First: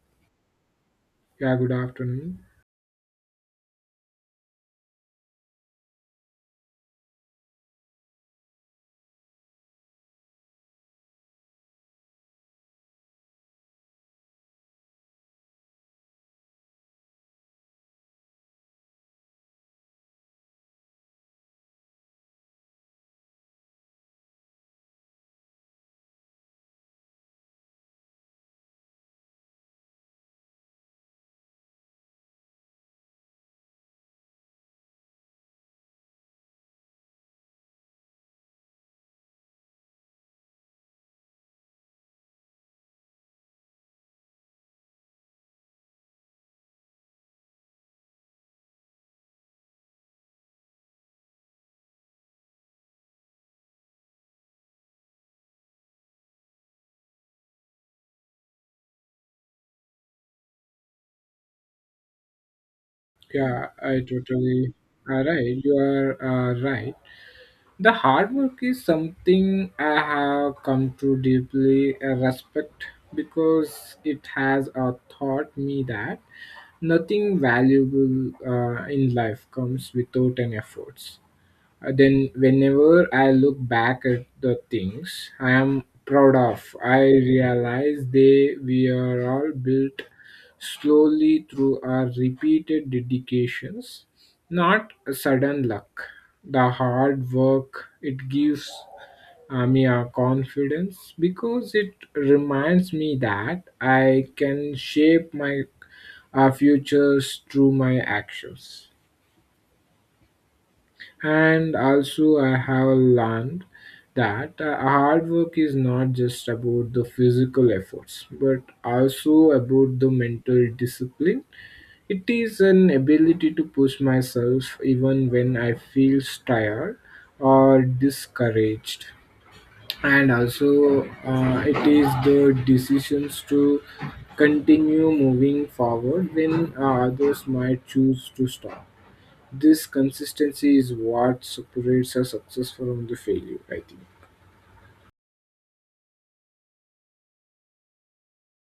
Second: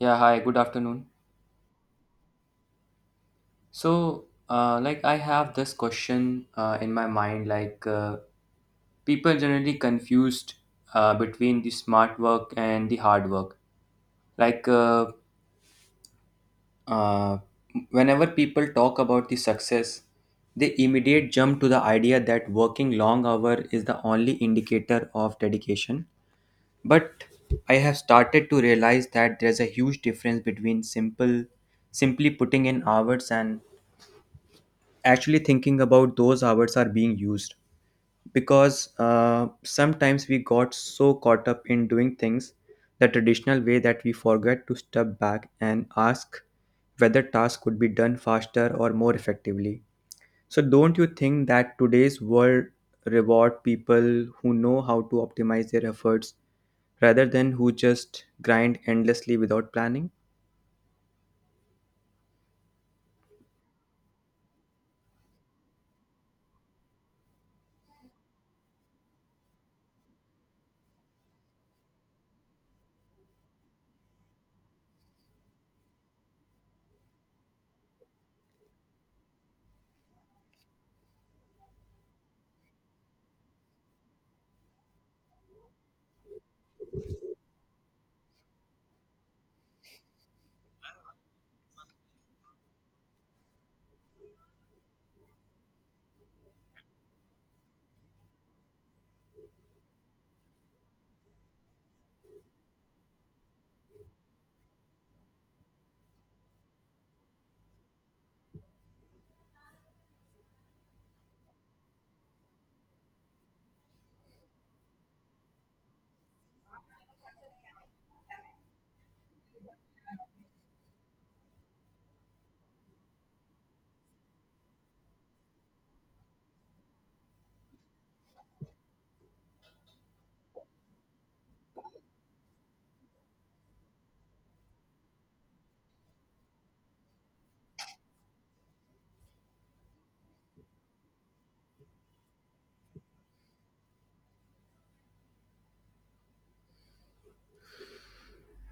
Yeah, hi, good afternoon. Yeah, good afternoon. So I have this question in my mind. Like, People generally confused between the smart work and the hard work. Like, uh, uh, Whenever people talk about the success, they immediate jump to the idea that working long hour is the only indicator of dedication. But I have started to realize that there's a huge difference between simply putting in hours and actually thinking about those hours are being used, because sometimes we got so caught up in doing things the traditional way that we forget to step back and ask whether tasks could be done faster or more effectively. So don't you think that today's world reward people who know how to optimize their efforts rather than who just grind endlessly without planning? Yeah, I totally are right. You are right. The hard work is something I have come to deeply respect because it has taught me that nothing valuable in life comes without an effort. Then whenever I look back at the things I am proud of, I realize they we are all built slowly through our repeated dedications, not a sudden luck. The hard work it gives me a confidence because it reminds me that I can shape my futures through my actions. And also, I have learned that hard work is not just about the physical efforts, but also about the mental discipline. It is an ability to push myself even when I feel tired or discouraged. And also, it is the decisions to continue moving forward when others might choose to stop. This consistency is what separates a success from the failure, I think.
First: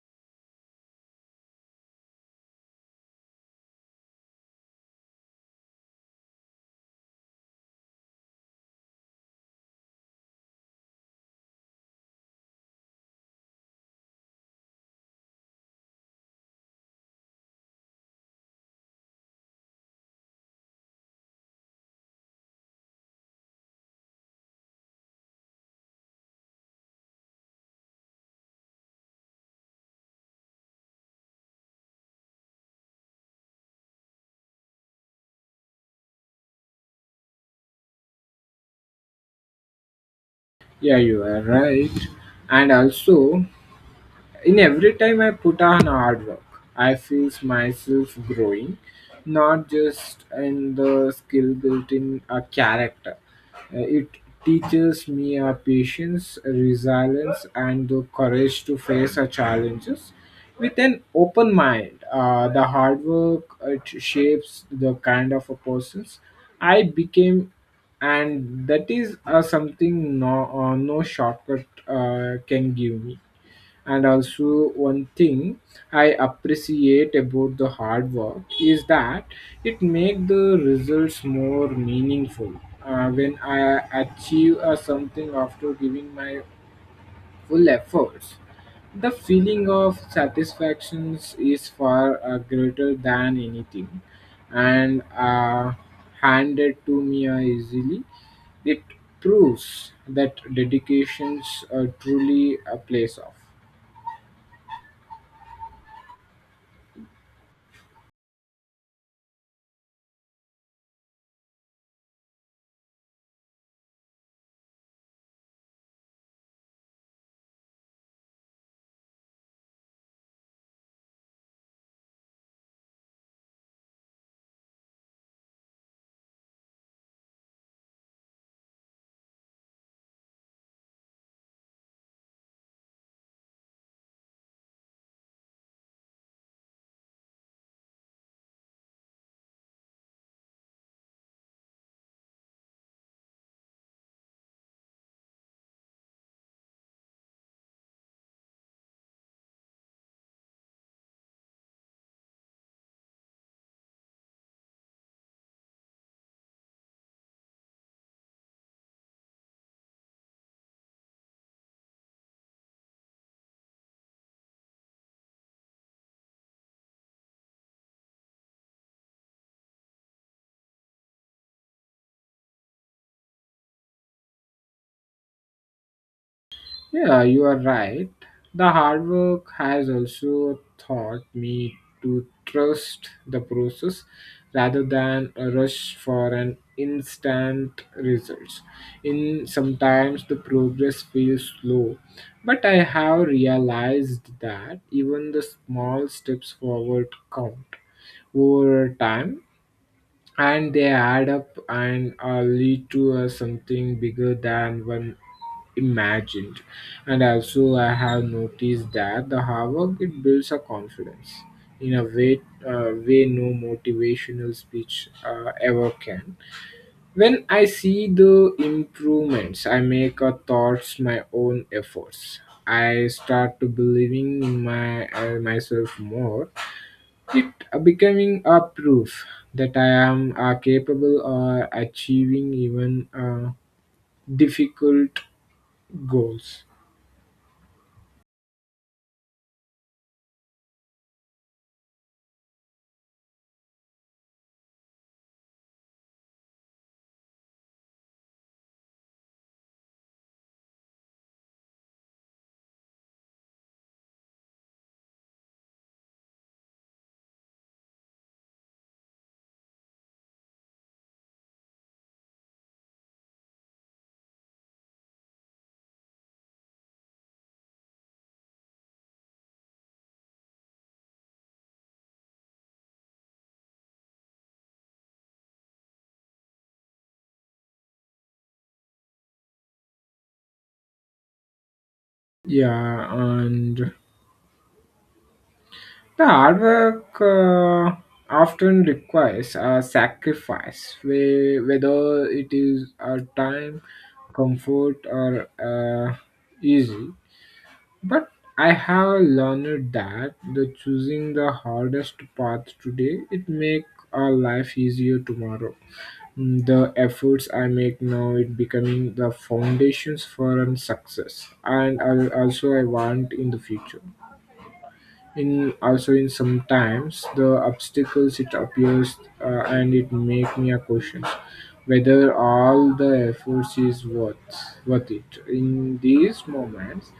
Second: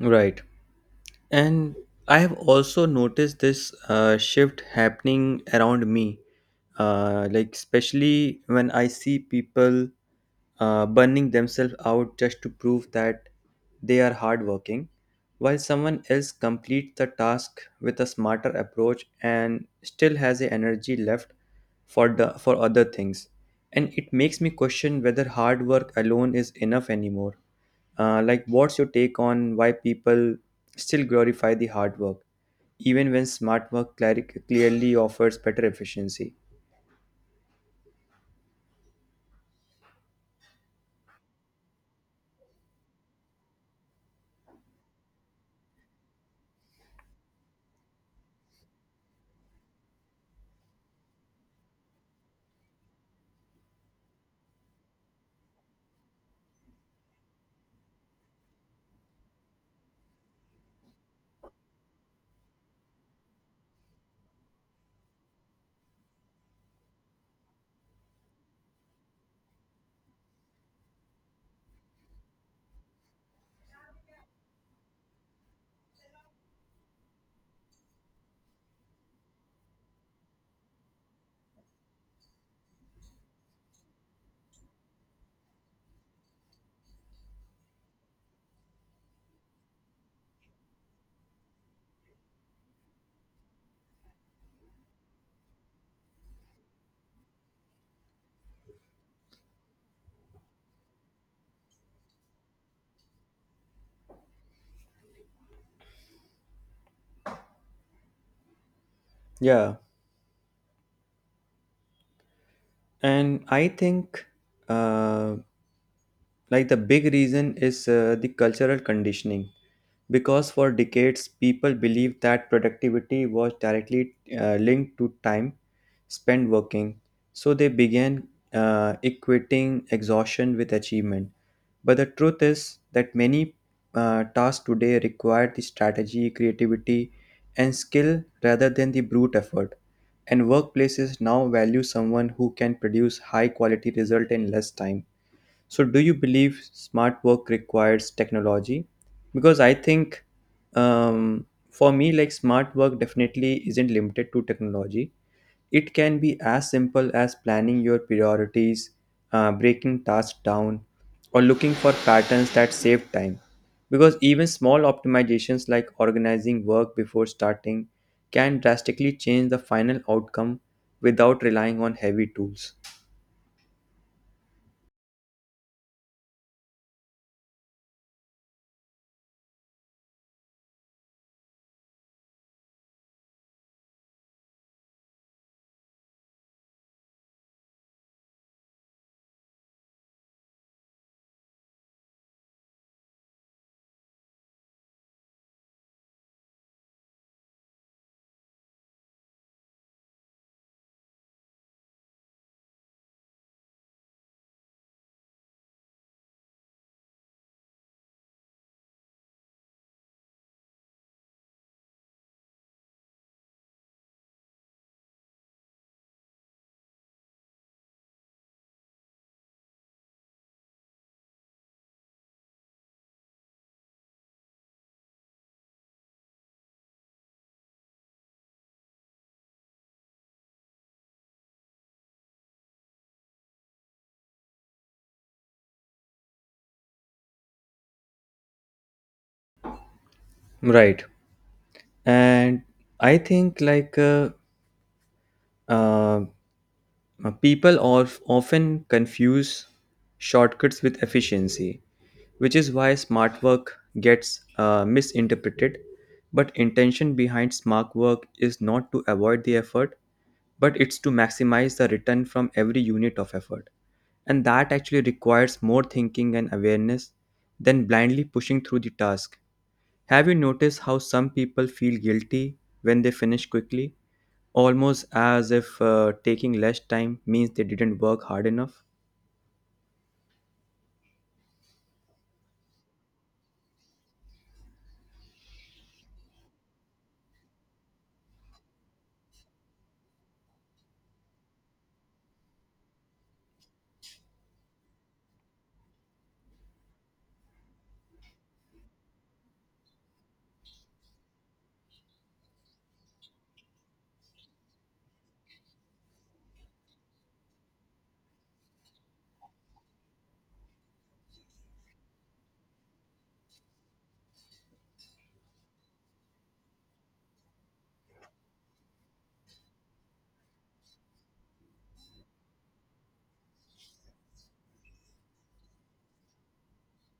Right. And I have also noticed this shift happening around me, like especially when I see people burning themselves out just to prove that they are hardworking, while someone else completes the task with a smarter approach and still has the energy left for other things. And it makes me question whether hard work alone is enough anymore. Like, what's your take on why people still glorify the hard work, even when smart work clearly offers better efficiency? Yeah, you are right. And also, in every time I put on hard work, I feel myself growing, not just in the skill built in a character. It teaches me a patience, resilience, and the courage to face our challenges with an open mind. The hard work it shapes the kind of a persons I became, and that is something no no shortcut can give me. And also, one thing I appreciate about the hard work is that it makes the results more meaningful. When I achieve something after giving my full efforts, the feeling of satisfaction is far greater than anything and handed to me easily. It proves that dedications truly a place of. Yeah, and I think uh, like the big reason is the cultural conditioning, because for decades people believed that productivity was directly linked to time spent working, so they began equating exhaustion with achievement. But the truth is that many tasks today require the strategy, creativity, and skill rather than the brute effort. And workplaces now value someone who can produce high quality result in less time. So, do you believe smart work requires technology? Because I think, um, for me, like, smart work definitely isn't limited to technology. It can be as simple as planning your priorities, breaking tasks down, or looking for patterns that save time. Because even small optimizations like organizing work before starting can drastically change the final outcome without relying on heavy tools. Yeah, you are right. The hard work has also taught me to trust the process rather than a rush for an instant results. In sometimes the progress feels slow, but I have realized that even the small steps forward count over time and they add up and lead to something bigger than one imagined. And also, I have noticed that the hard work it builds a confidence in a way, way no motivational speech ever can. When I see the improvements I make a thoughts my own efforts, I start to believing in my myself more. It becoming a proof that I am capable of achieving even difficult goals. Right. And I think like uh, people often confuse shortcuts with efficiency, which is why smart work gets misinterpreted. But intention behind smart work is not to avoid the effort, but it's to maximize the return from every unit of effort, and that actually requires more thinking and awareness than blindly pushing through the task. Have you noticed how some people feel guilty when they finish quickly, almost as if taking less time means they didn't work hard enough? Yeah, and the hard work often requires a sacrifice, whether it is a time, comfort, or easy. But I have learned that the choosing the hardest path today it make our life easier tomorrow. Mm, the efforts I make now it becoming the foundations for an success, and I'll also I want in the future. In also in sometimes the obstacles it appears and it make me a question whether all the efforts is worth it in these moments.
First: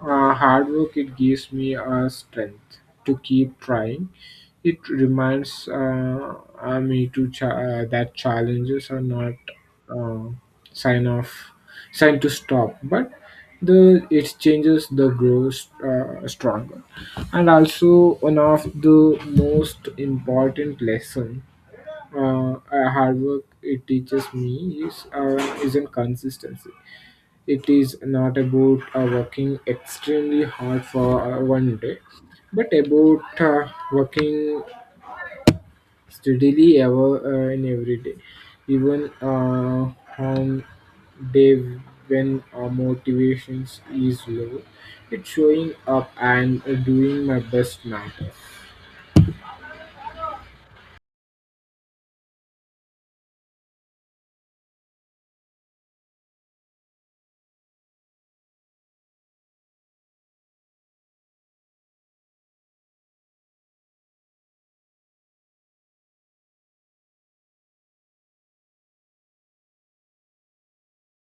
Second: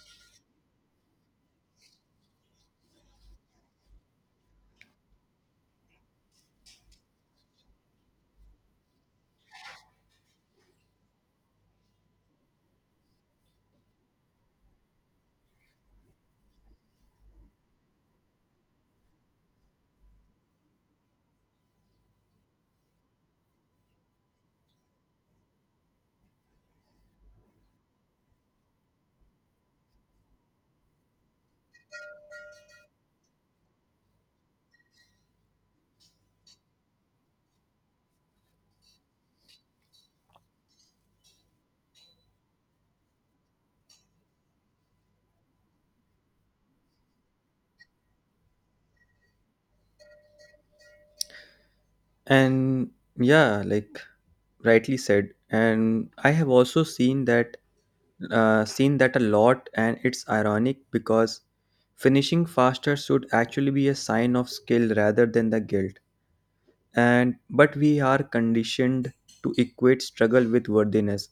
Uh, hard work it gives me a strength to keep trying. It reminds me to that challenges are not uh, sign of sign to stop, but the it changes the grows stronger. And also, one of the most important lesson, hard work it teaches me is in consistency. It is not about working extremely hard for one day, but about working steadily ever in every day, even on day when our motivations is low. It's showing up and doing my best matter. And yeah, like, rightly said. And I have also seen that a lot, and it's ironic because finishing faster should actually be a sign of skill rather than the guilt. And but we are conditioned to equate struggle with worthiness,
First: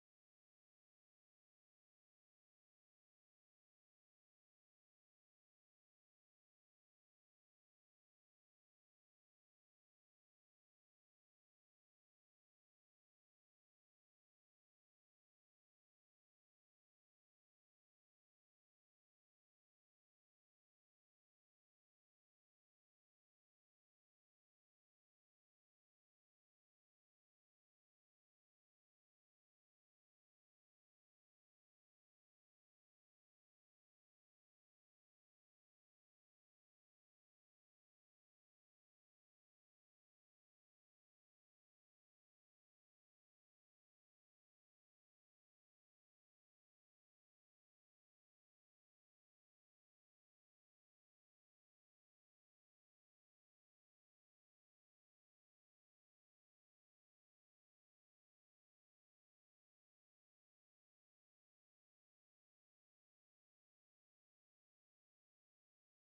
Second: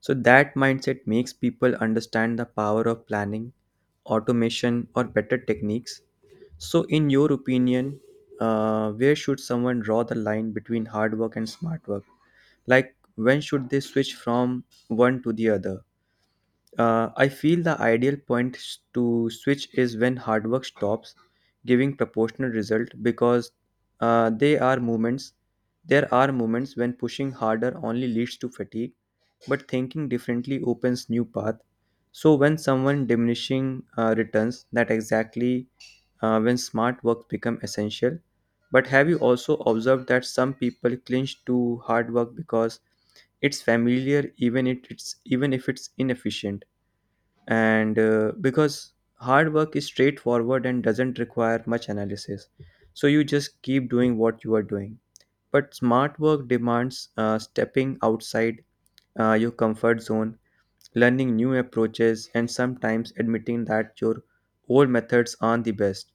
so that mindset makes people understand the power of planning, automation, or better techniques. So in your opinion, where should someone draw the line between hard work and smart work? Like, when should they switch from one to the other? I feel the ideal point to switch is when hard work stops giving proportional result, because they are moments. There are moments when pushing harder only leads to fatigue, but thinking differently opens new path. So when someone diminishing returns, that exactly when smart work become essential. But have you also observed that some people clinch to hard work because it's familiar, even if it's inefficient? And because hard work is straightforward and doesn't require much analysis, so you just keep doing what you are doing, but smart work demands stepping outside your comfort zone, learning new approaches, and sometimes admitting that your old methods aren't the best.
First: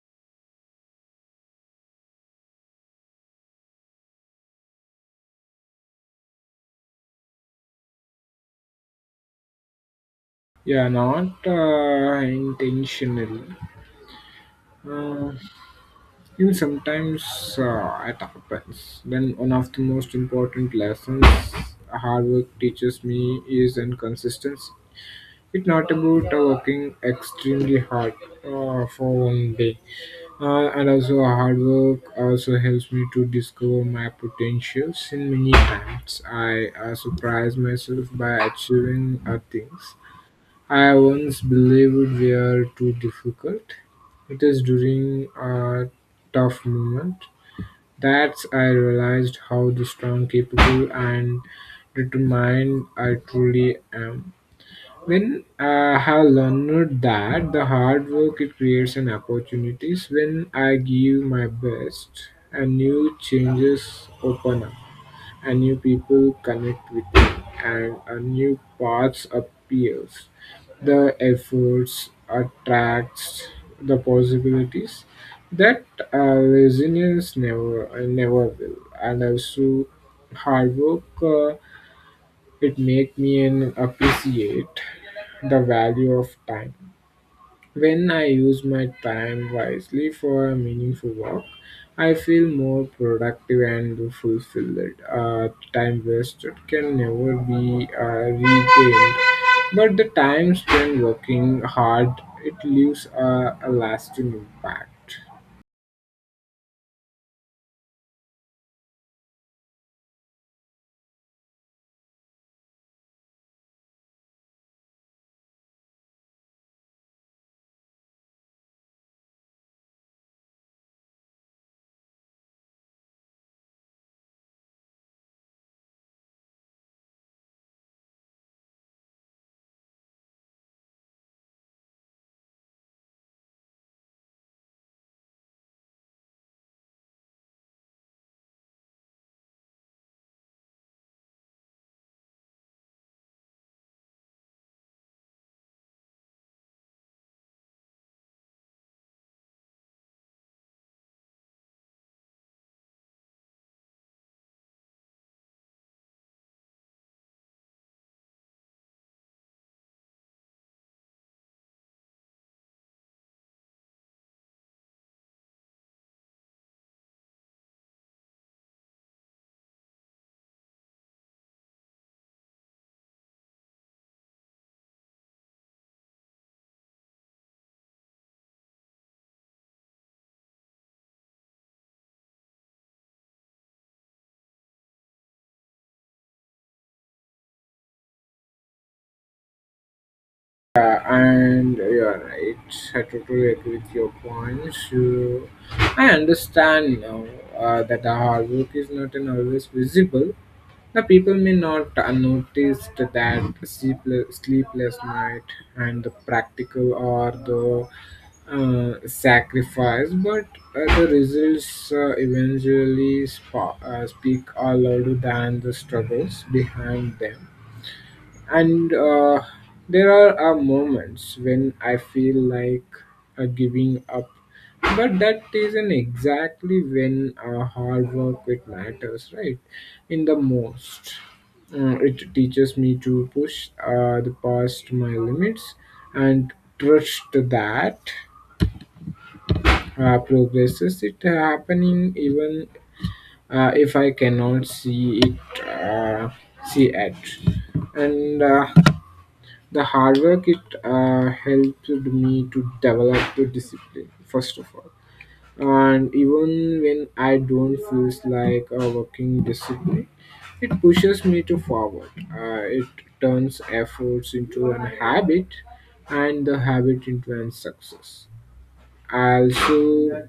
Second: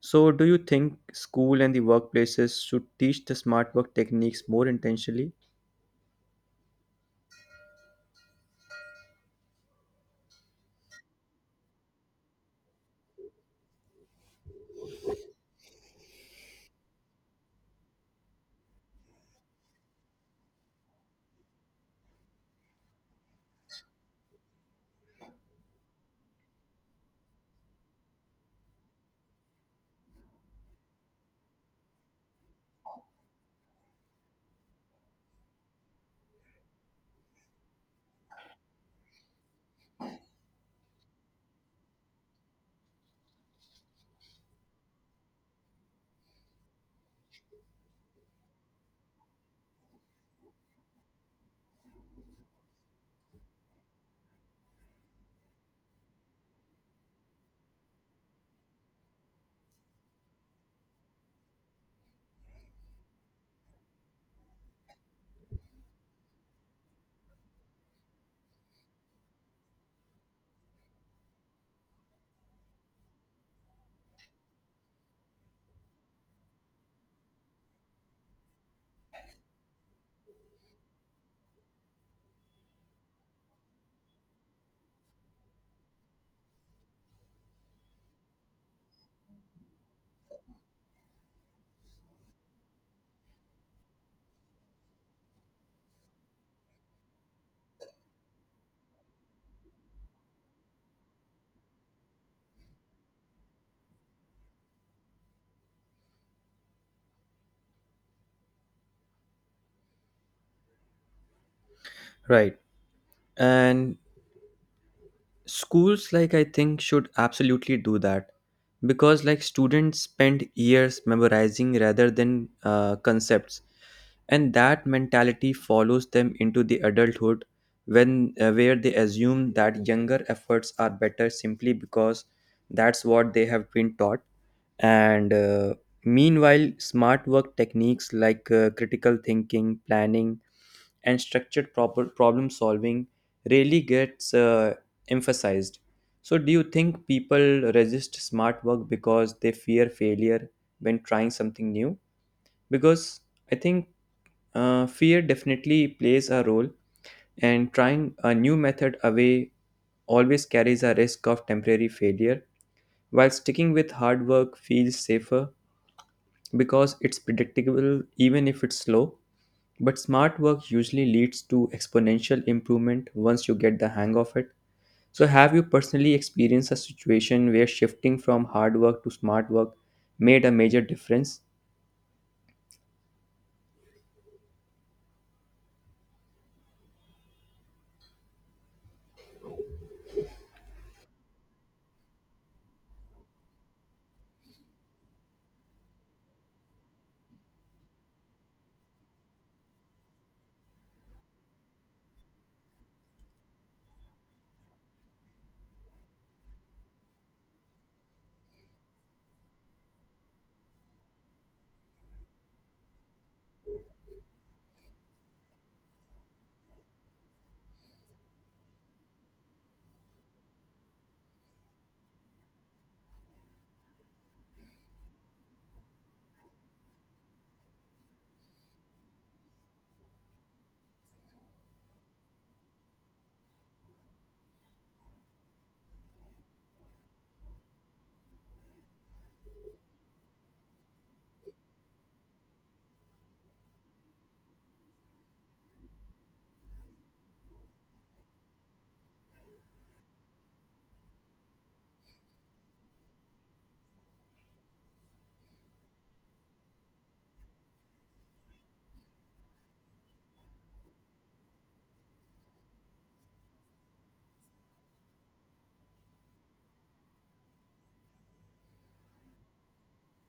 So do you think school and the workplaces should teach the smart work techniques more intentionally? Yeah, not intentionally. Uh, You know, sometimes it happens. Then one of the most important lessons hard work teaches me is inconsistency. It's not about working extremely hard for one day. And also hard work also helps me to discover my potentials in many times. I surprise myself by achieving things I once believed were too difficult. It is during a tough moment that I realized how the strong, capable, and determined I truly am. When I have learned that the hard work it creates and opportunities, when I give my best, and new changes open up, and new people connect with me, and a new paths appears. The efforts attracts the possibilities that resilience never will. And also hard work, it make me an appreciate the value of time. When I use my time wisely for a meaningful work, I feel more productive and fulfilled. Time wasted can never be regained, but the time spent working hard, it leaves a lasting impact. Right. And schools, like, I think, should absolutely do that because, like, students spend years memorizing rather than concepts, and that mentality follows them into the adulthood, when where they assume that younger efforts are better simply because that's what they have been taught. And meanwhile, smart work techniques like critical thinking, planning, and structured proper problem solving really gets emphasized. So, do you think people resist smart work because they fear failure when trying something new? Because I think fear definitely plays a role, and trying a new method away always carries a risk of temporary failure, while sticking with hard work feels safer because it's predictable even if it's slow. But smart work usually leads to exponential improvement once you get the hang of it. So, have you personally experienced a situation where shifting from hard work to smart work made a major difference? Yeah, and you're right. I totally agree with your points. You, I understand now that the hard work is not an always visible. The people may not notice that sleepless night and the practical or the sacrifice, but the results eventually speak are louder than the struggles behind them. And there are moments when I feel like giving up, but that isn't exactly when hard work it matters, right? In the most. It teaches me to push the past my limits and trust that progresses. It happening even if I cannot see it. And the hard work it helped me to develop the discipline first of all. And even when I don't feel like a working discipline, it pushes me to forward, it turns efforts into an habit and the habit into an success. I also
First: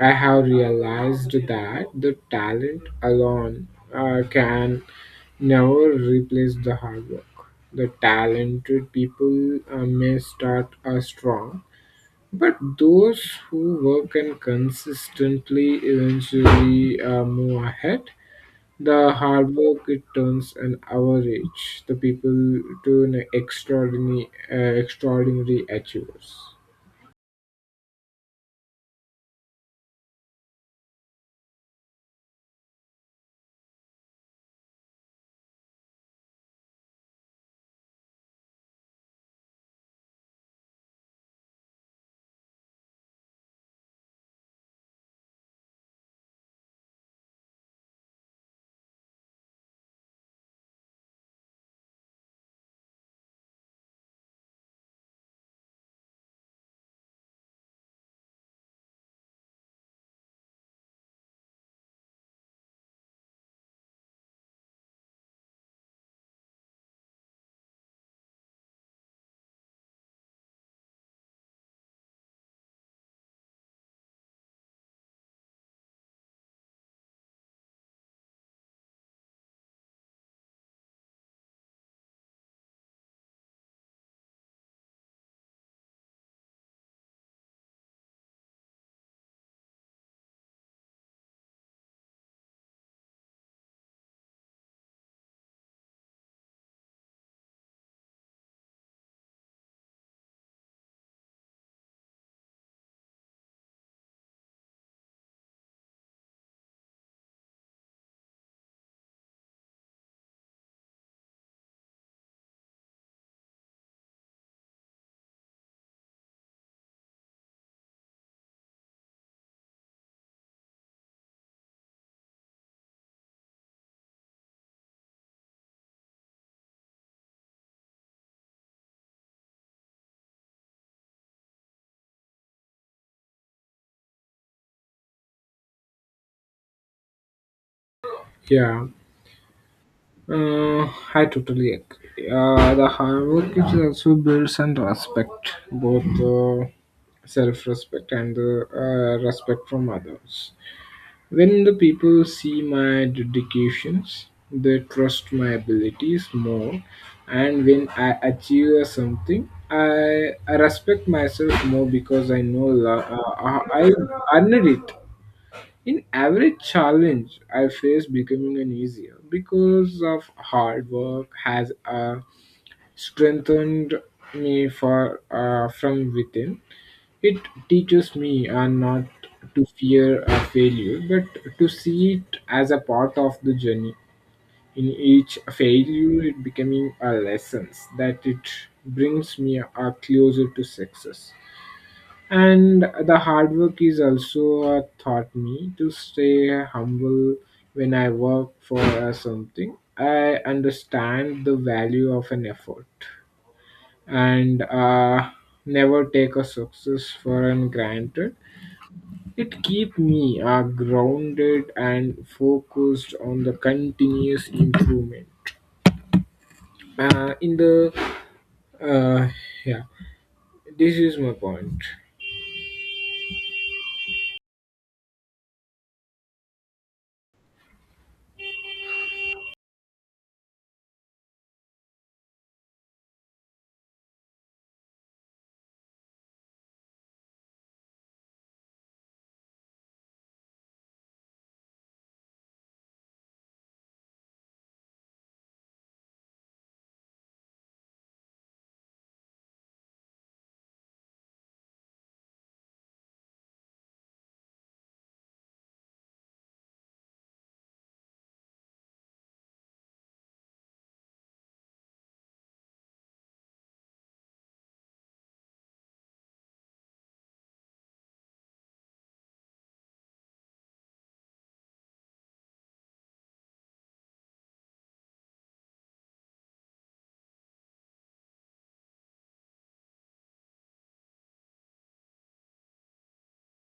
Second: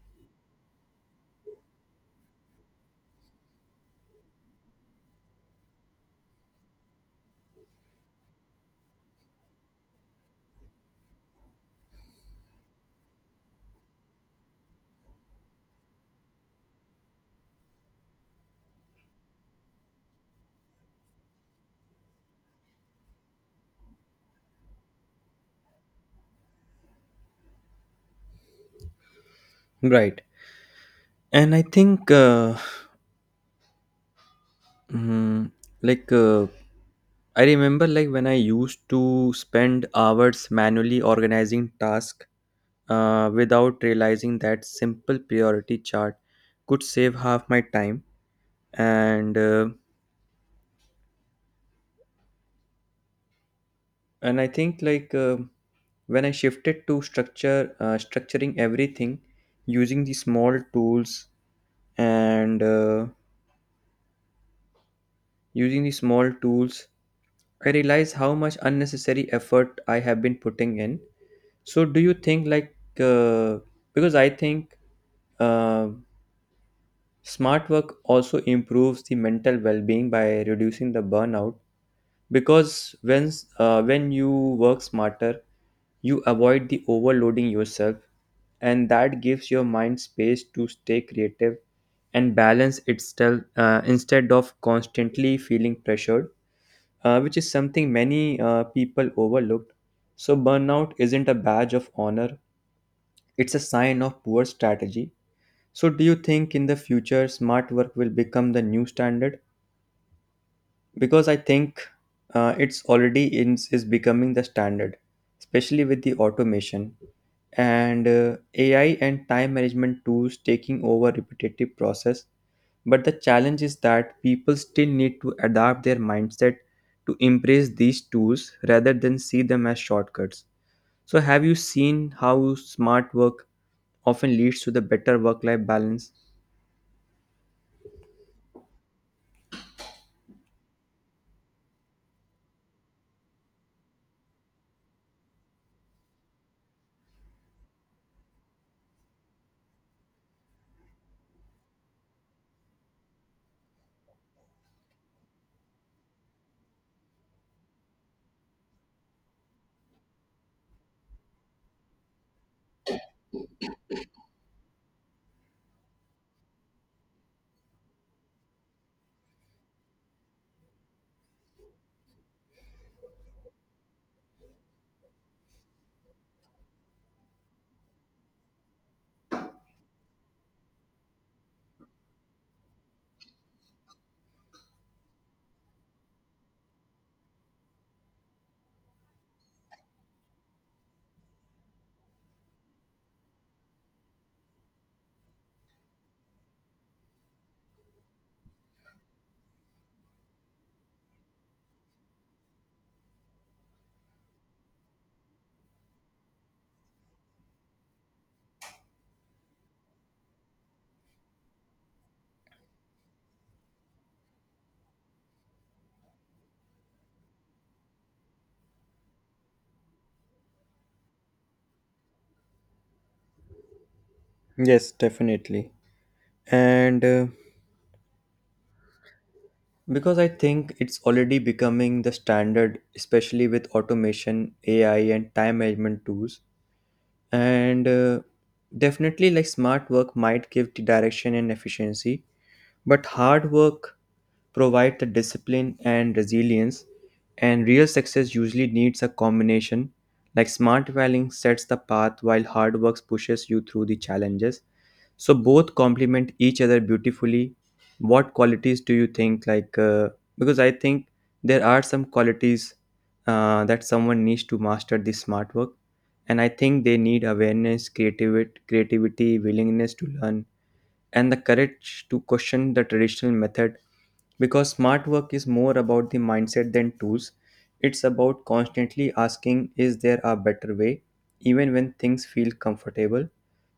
I have realized that the talent alone can never replace the hard work. The talented people may start strong, but those who work and consistently eventually move ahead. The hard work it turns an average the people to an extraordinary extraordinary achievers. Right. And I think, mm, like, uh, I remember, like, when I used to spend hours manually organizing tasks without realizing that simple priority chart could save half my time. And and I think like when I shifted to structure structuring everything using the small tools and uh, using the small tools, I realized how much unnecessary effort I have been putting in. So do you think like, uh, because I think, uh, smart work also improves the mental well-being by reducing the burnout, because when you work smarter, you avoid the overloading yourself, and that gives your mind space to stay creative and balance itself instead of constantly feeling pressured, which is something many people overlooked. So burnout isn't a badge of honor, it's a sign of poor strategy. So do you think in the future smart work will become the new standard? Because I think it's already in, is becoming the standard, especially with the automation and AI and time management tools taking over repetitive process. But the challenge is that people still need to adapt their mindset to embrace these tools rather than see them as shortcuts. So, have you seen how smart work often leads to the better work life balance? Yeah. Uh, I totally agree. The hard work it also builds and respect, both self-respect and the respect from others. When the people see my dedications, they trust my abilities more, and when I achieve something, I respect myself more because I know I earned it. In every challenge I face becoming an easier because of hard work has strengthened me for from within. It teaches me not to fear a failure, but to see it as a part of the journey. In each failure, it becoming a lessons that it brings me closer to success. And the hard work is also taught me to stay humble when I work for something. I understand the value of an effort and never take a success for an granted. It keep me grounded and focused on the continuous improvement. In the uh, yeah, this is my point. Yes, definitely. And because I think it's already becoming the standard, especially with automation, AI, and time management tools. And definitely, like, smart work might give the direction and efficiency, but hard work provides the discipline and resilience, and real success usually needs a combination. Like, smart valuing sets the path while hard work pushes you through the challenges. So both complement each other beautifully. What qualities do you think, like, because I think there are some qualities that someone needs to master the smart work? And I think they need awareness, creativity, willingness to learn, and the courage to question the traditional method, because smart work is more about the mindset than tools. It's about constantly asking, is there a better way, even when things feel comfortable?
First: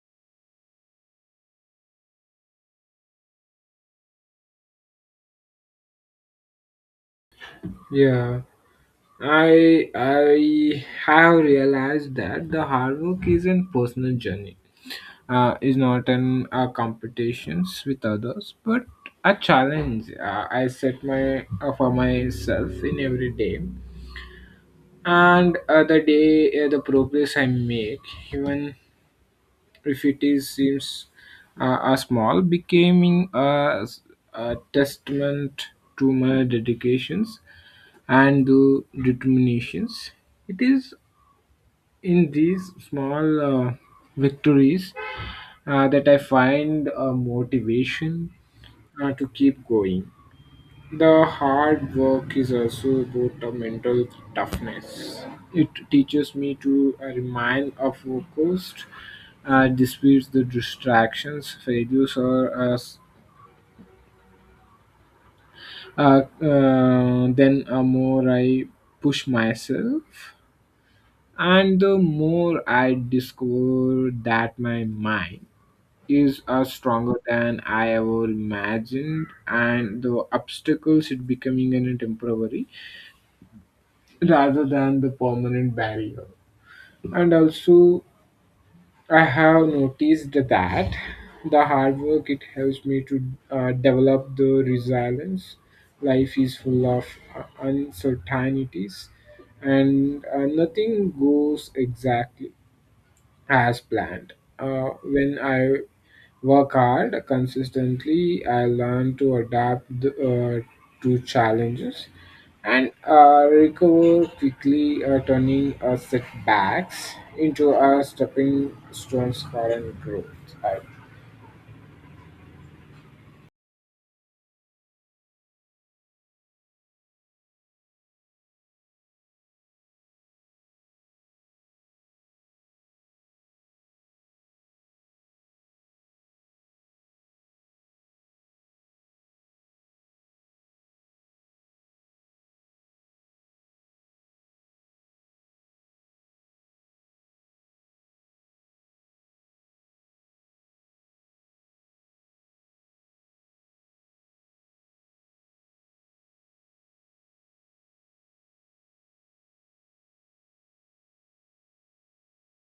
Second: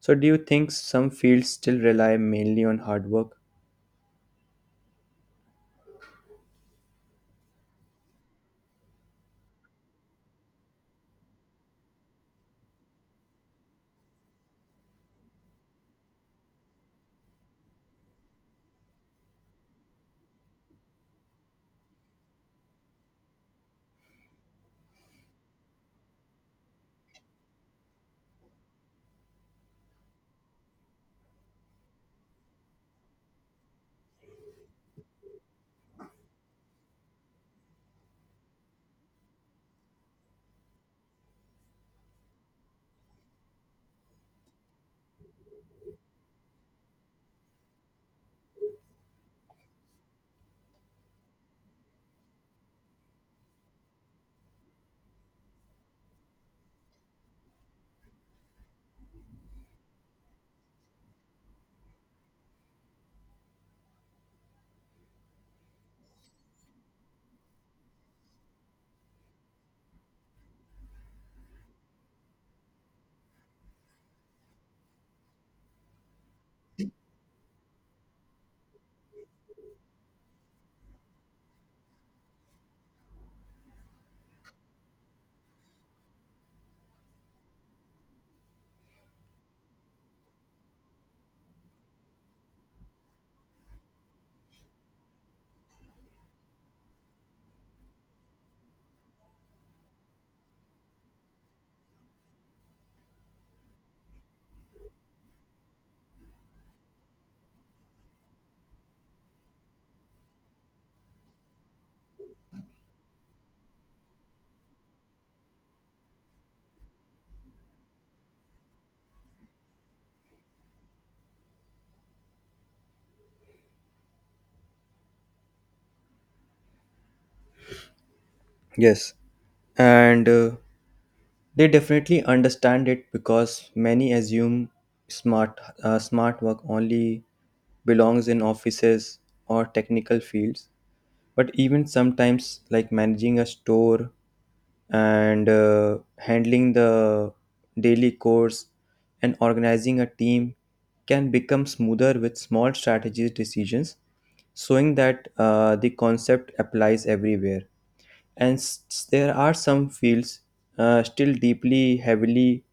So, do you think some fields still rely mainly on hard work? Yeah. I have realized that the hard work is a personal journey, is not an competitions with others, but a challenge I set my for myself in every day, and the progress I make, even if it is seems a small, becoming a testament to my dedications and the determinations. It is in these small victories that I find a motivation to keep going. The hard work is also about a mental toughness. It teaches me to remain focused, disputes the distractions, failures, or as then more I push myself, and the more I discover that my mind is stronger than I ever imagined, and the obstacles it becoming a temporary rather than the permanent barrier. And also, I have noticed that the hard work it helps me to develop the resilience. Life is full of uncertainties, and nothing goes exactly as planned. When I work hard consistently, I learn to adapt the, to challenges and recover quickly, turning setbacks into a stepping stones for and growth. I, Yes, and they definitely understand it, because many assume smart work only belongs in offices or technical fields. But even sometimes, like, managing a store and handling the daily chores and organizing a team can become smoother with small strategy decisions, showing that the concept applies everywhere. And there are some fields still deeply heavily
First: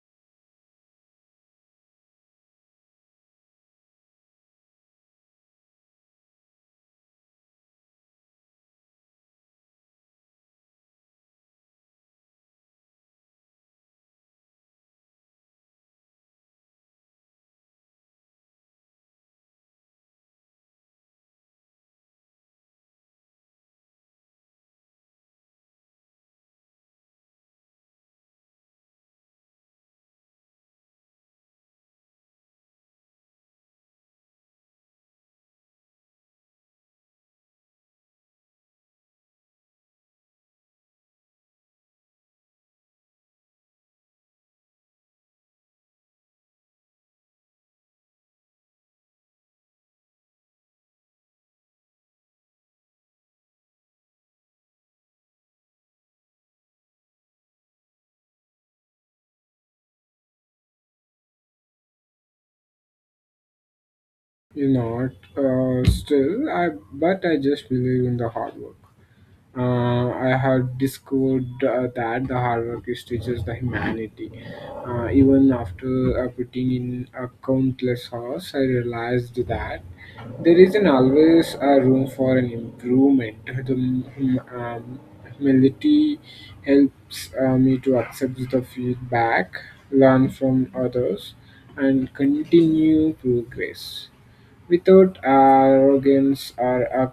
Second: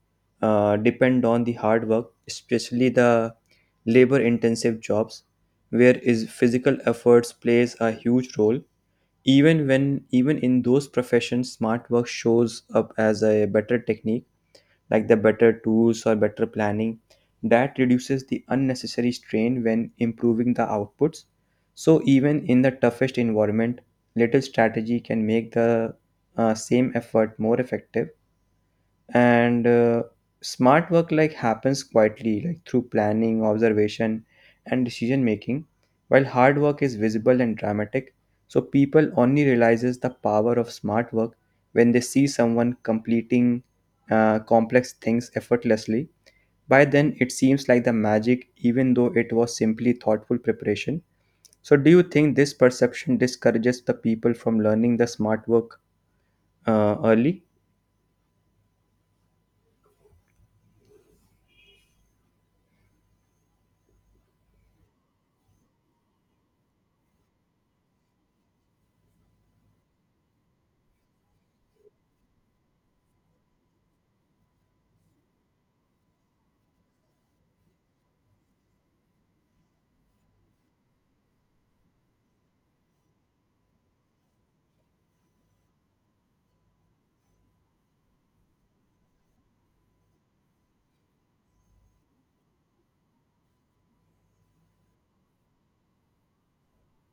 depend on the hard work, especially the labor intensive jobs where is physical efforts plays a huge role. Even in those professions, smart work shows up as a better technique, like the better tools or better planning that reduces the unnecessary strain when improving the outputs. So even in the toughest environment, little strategy can make the same effort more effective. And smart work, like, happens quietly, like through planning, observation, and decision making, while hard work is visible and dramatic. So people only realizes the power of smart work when they see someone completing complex things effortlessly. By then it seems like the magic, even though it was simply thoughtful preparation. So do you think this perception discourages the people from learning the smart work early? you know, still, I but I just believe in the hard work. I had discovered that the hard work is teaches the humanity. Even after putting in countless hours, I realized that there isn't always a room for an improvement. The humility helps me to accept the feedback, learn from others, and continue progress without arrogance or a.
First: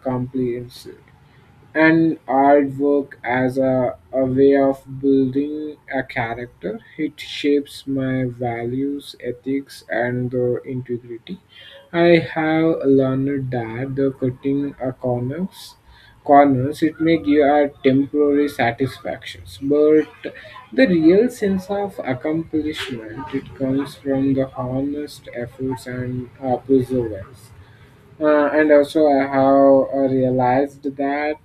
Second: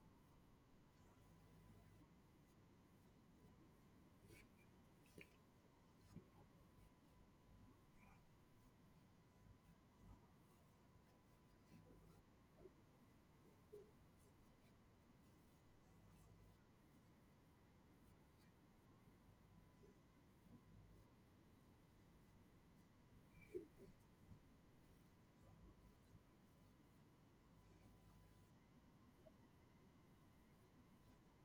And artwork as a way of building a character. It shapes my values, ethics, and the integrity. I have learned that the cutting a corners it may give a temporary satisfactions, but the real sense of accomplishment it comes from the honest efforts and perseverance. Uh, and also I have realized that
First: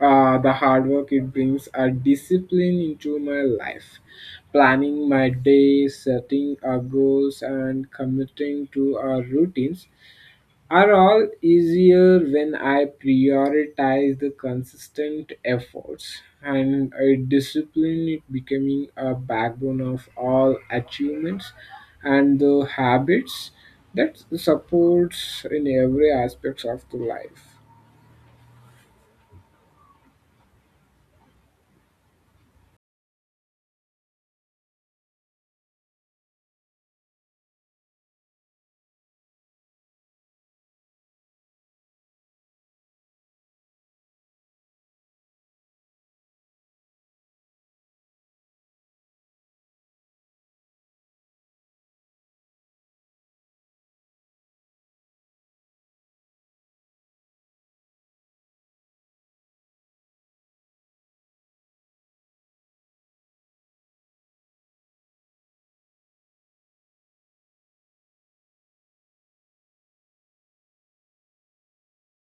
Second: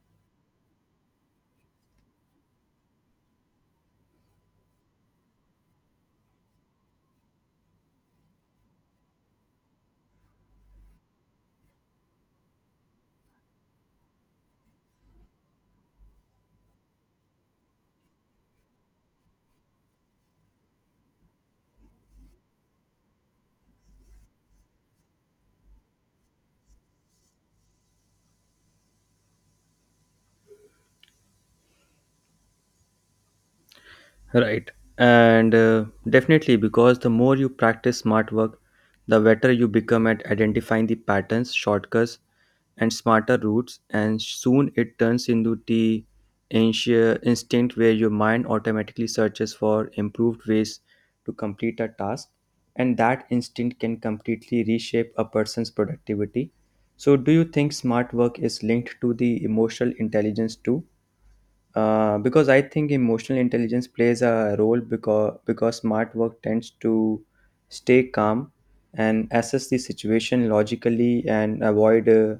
the hard work it brings a discipline into my life, planning my day, setting our goals, and committing to our routines are all easier when I prioritize the consistent efforts. And a discipline it becoming a backbone of all achievements and the habits that supports in every aspects of the life. Right. And definitely, because the more you practice smart work, the better you become at identifying the patterns, shortcuts, and smarter routes. And soon it turns into the instinct where your mind automatically searches for improved ways to complete a task. And that instinct can completely reshape a person's productivity. So, do you think smart work is linked to the emotional intelligence too? Because I think emotional intelligence plays a role, because smart work tends to stay calm and assess the situation logically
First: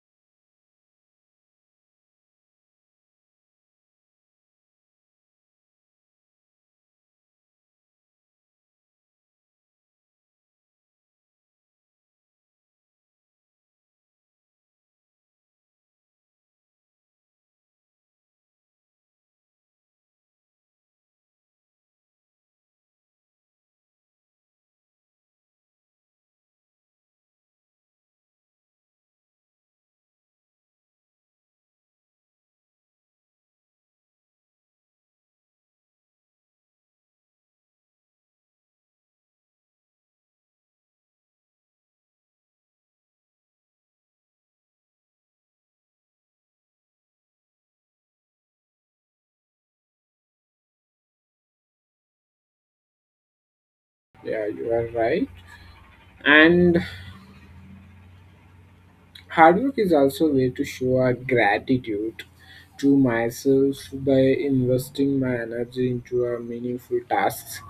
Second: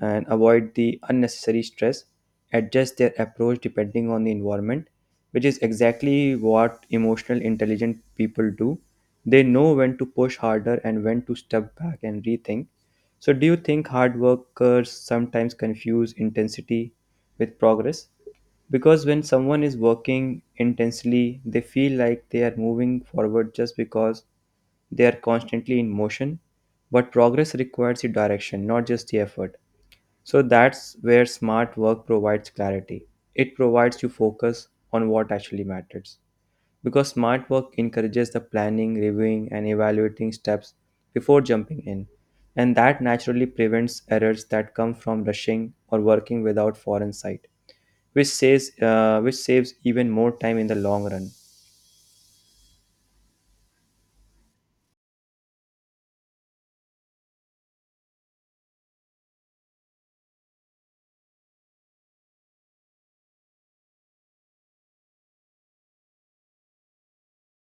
and avoid the unnecessary stress, adjust their approach depending on the environment, which is exactly what emotional intelligent people do. They know when to push harder and when to step back and rethink. So, do you think hard workers sometimes confuse intensity with progress? Because when someone is working intensely, they feel like they are moving forward just because they are constantly in motion. But progress requires the direction, not just the effort. So that's where smart work provides clarity. It provides you focus on what actually matters. Because smart work encourages the planning, reviewing, and evaluating steps before jumping in. And that naturally prevents errors that come from rushing or working without foreign sight, which saves even more time in the long run. Yeah, you are right. And hard work is also a way to show our gratitude to myself by investing my energy into our meaningful tasks.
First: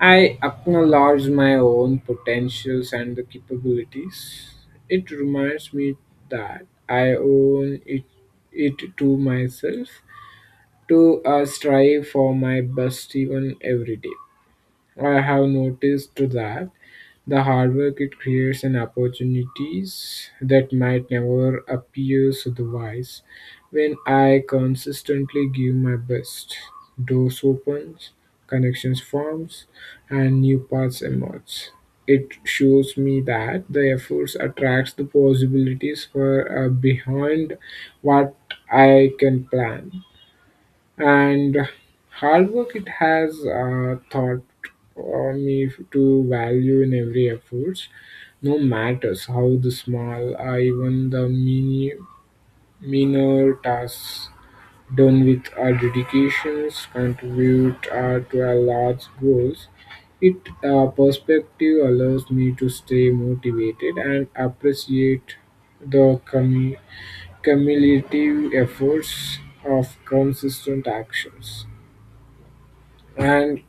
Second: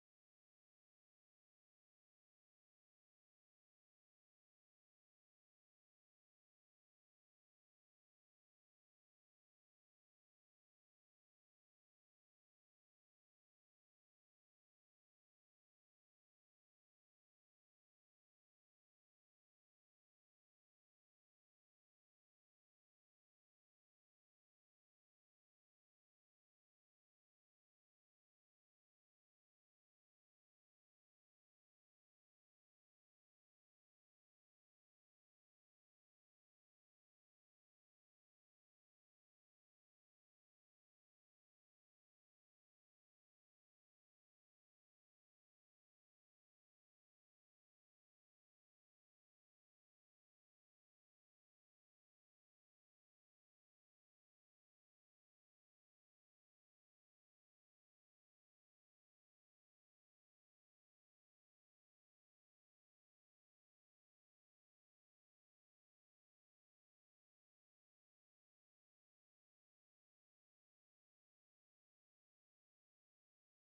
I acknowledge my own potentials and the capabilities. It reminds me that I own it, it to myself to strive for my best even every day. I have noticed that the hard work it creates and opportunities that might never appear otherwise. When I consistently give my best, doors opens, connections forms, and new paths emerge. It shows me that the efforts attracts the possibilities for behind what I can plan. And hard work it has taught me to value in every effort, no matter how the small or even the minor tasks done with a dedication contribute to our large goals. It perspective allows me to stay motivated and appreciate the cumulative efforts of consistent actions. And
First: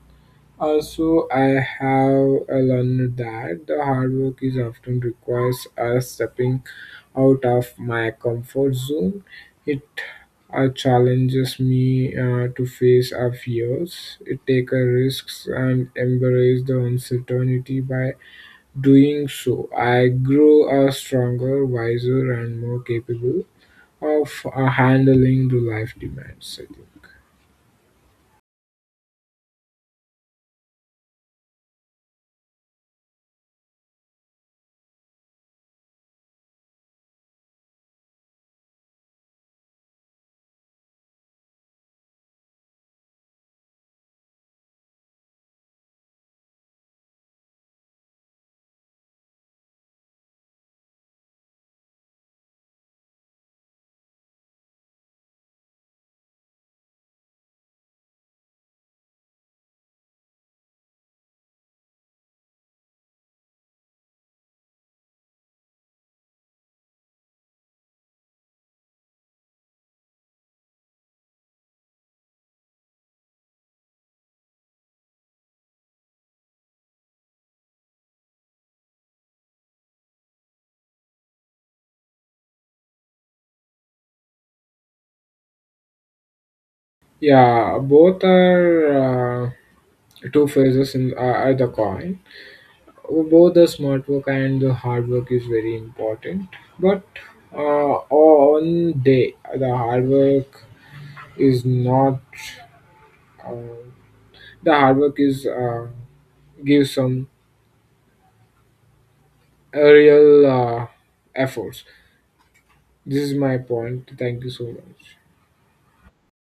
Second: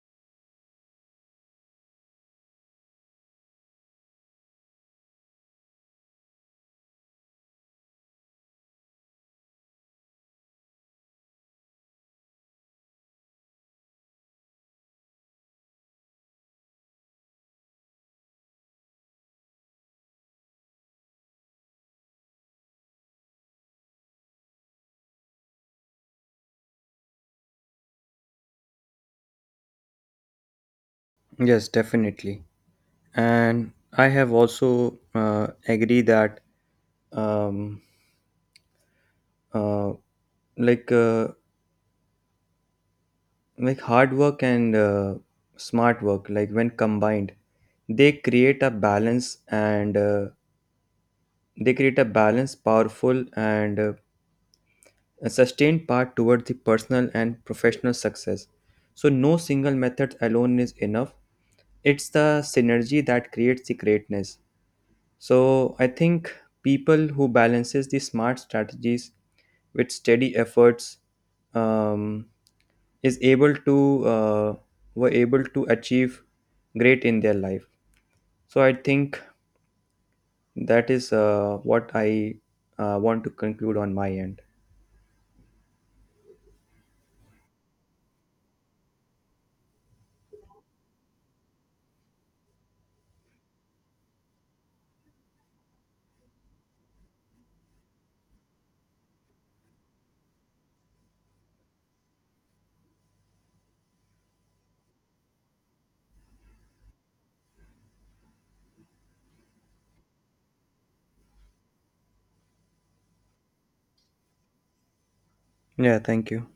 also, I have learned that the hard work is often requires us stepping out of my comfort zone. It challenges me to face our fears, it takes risks, and embrace the uncertainty. By doing so, I grow a stronger, wiser, and more capable of handling the life demands, I think. Yes, definitely. And I have also agree that, um, uh, like uh, like, hard work and smart work, like, when combined, they create a balance and uh, they create a balance powerful and a sustained path toward the personal and professional success. So, no single method alone is enough. It's the synergy that creates the greatness. So, I think people who balances the smart strategies with steady efforts, um, is able to were able to achieve great in their life. So, I think that is what I want to conclude on my end. Yeah, both are. Two phases in are the coin. Both the smart work and the hard work is very important, but on day the hard work is not. Uh, the hard work is gives some real efforts. This is my point. Thank you so much. Yeah, thank you.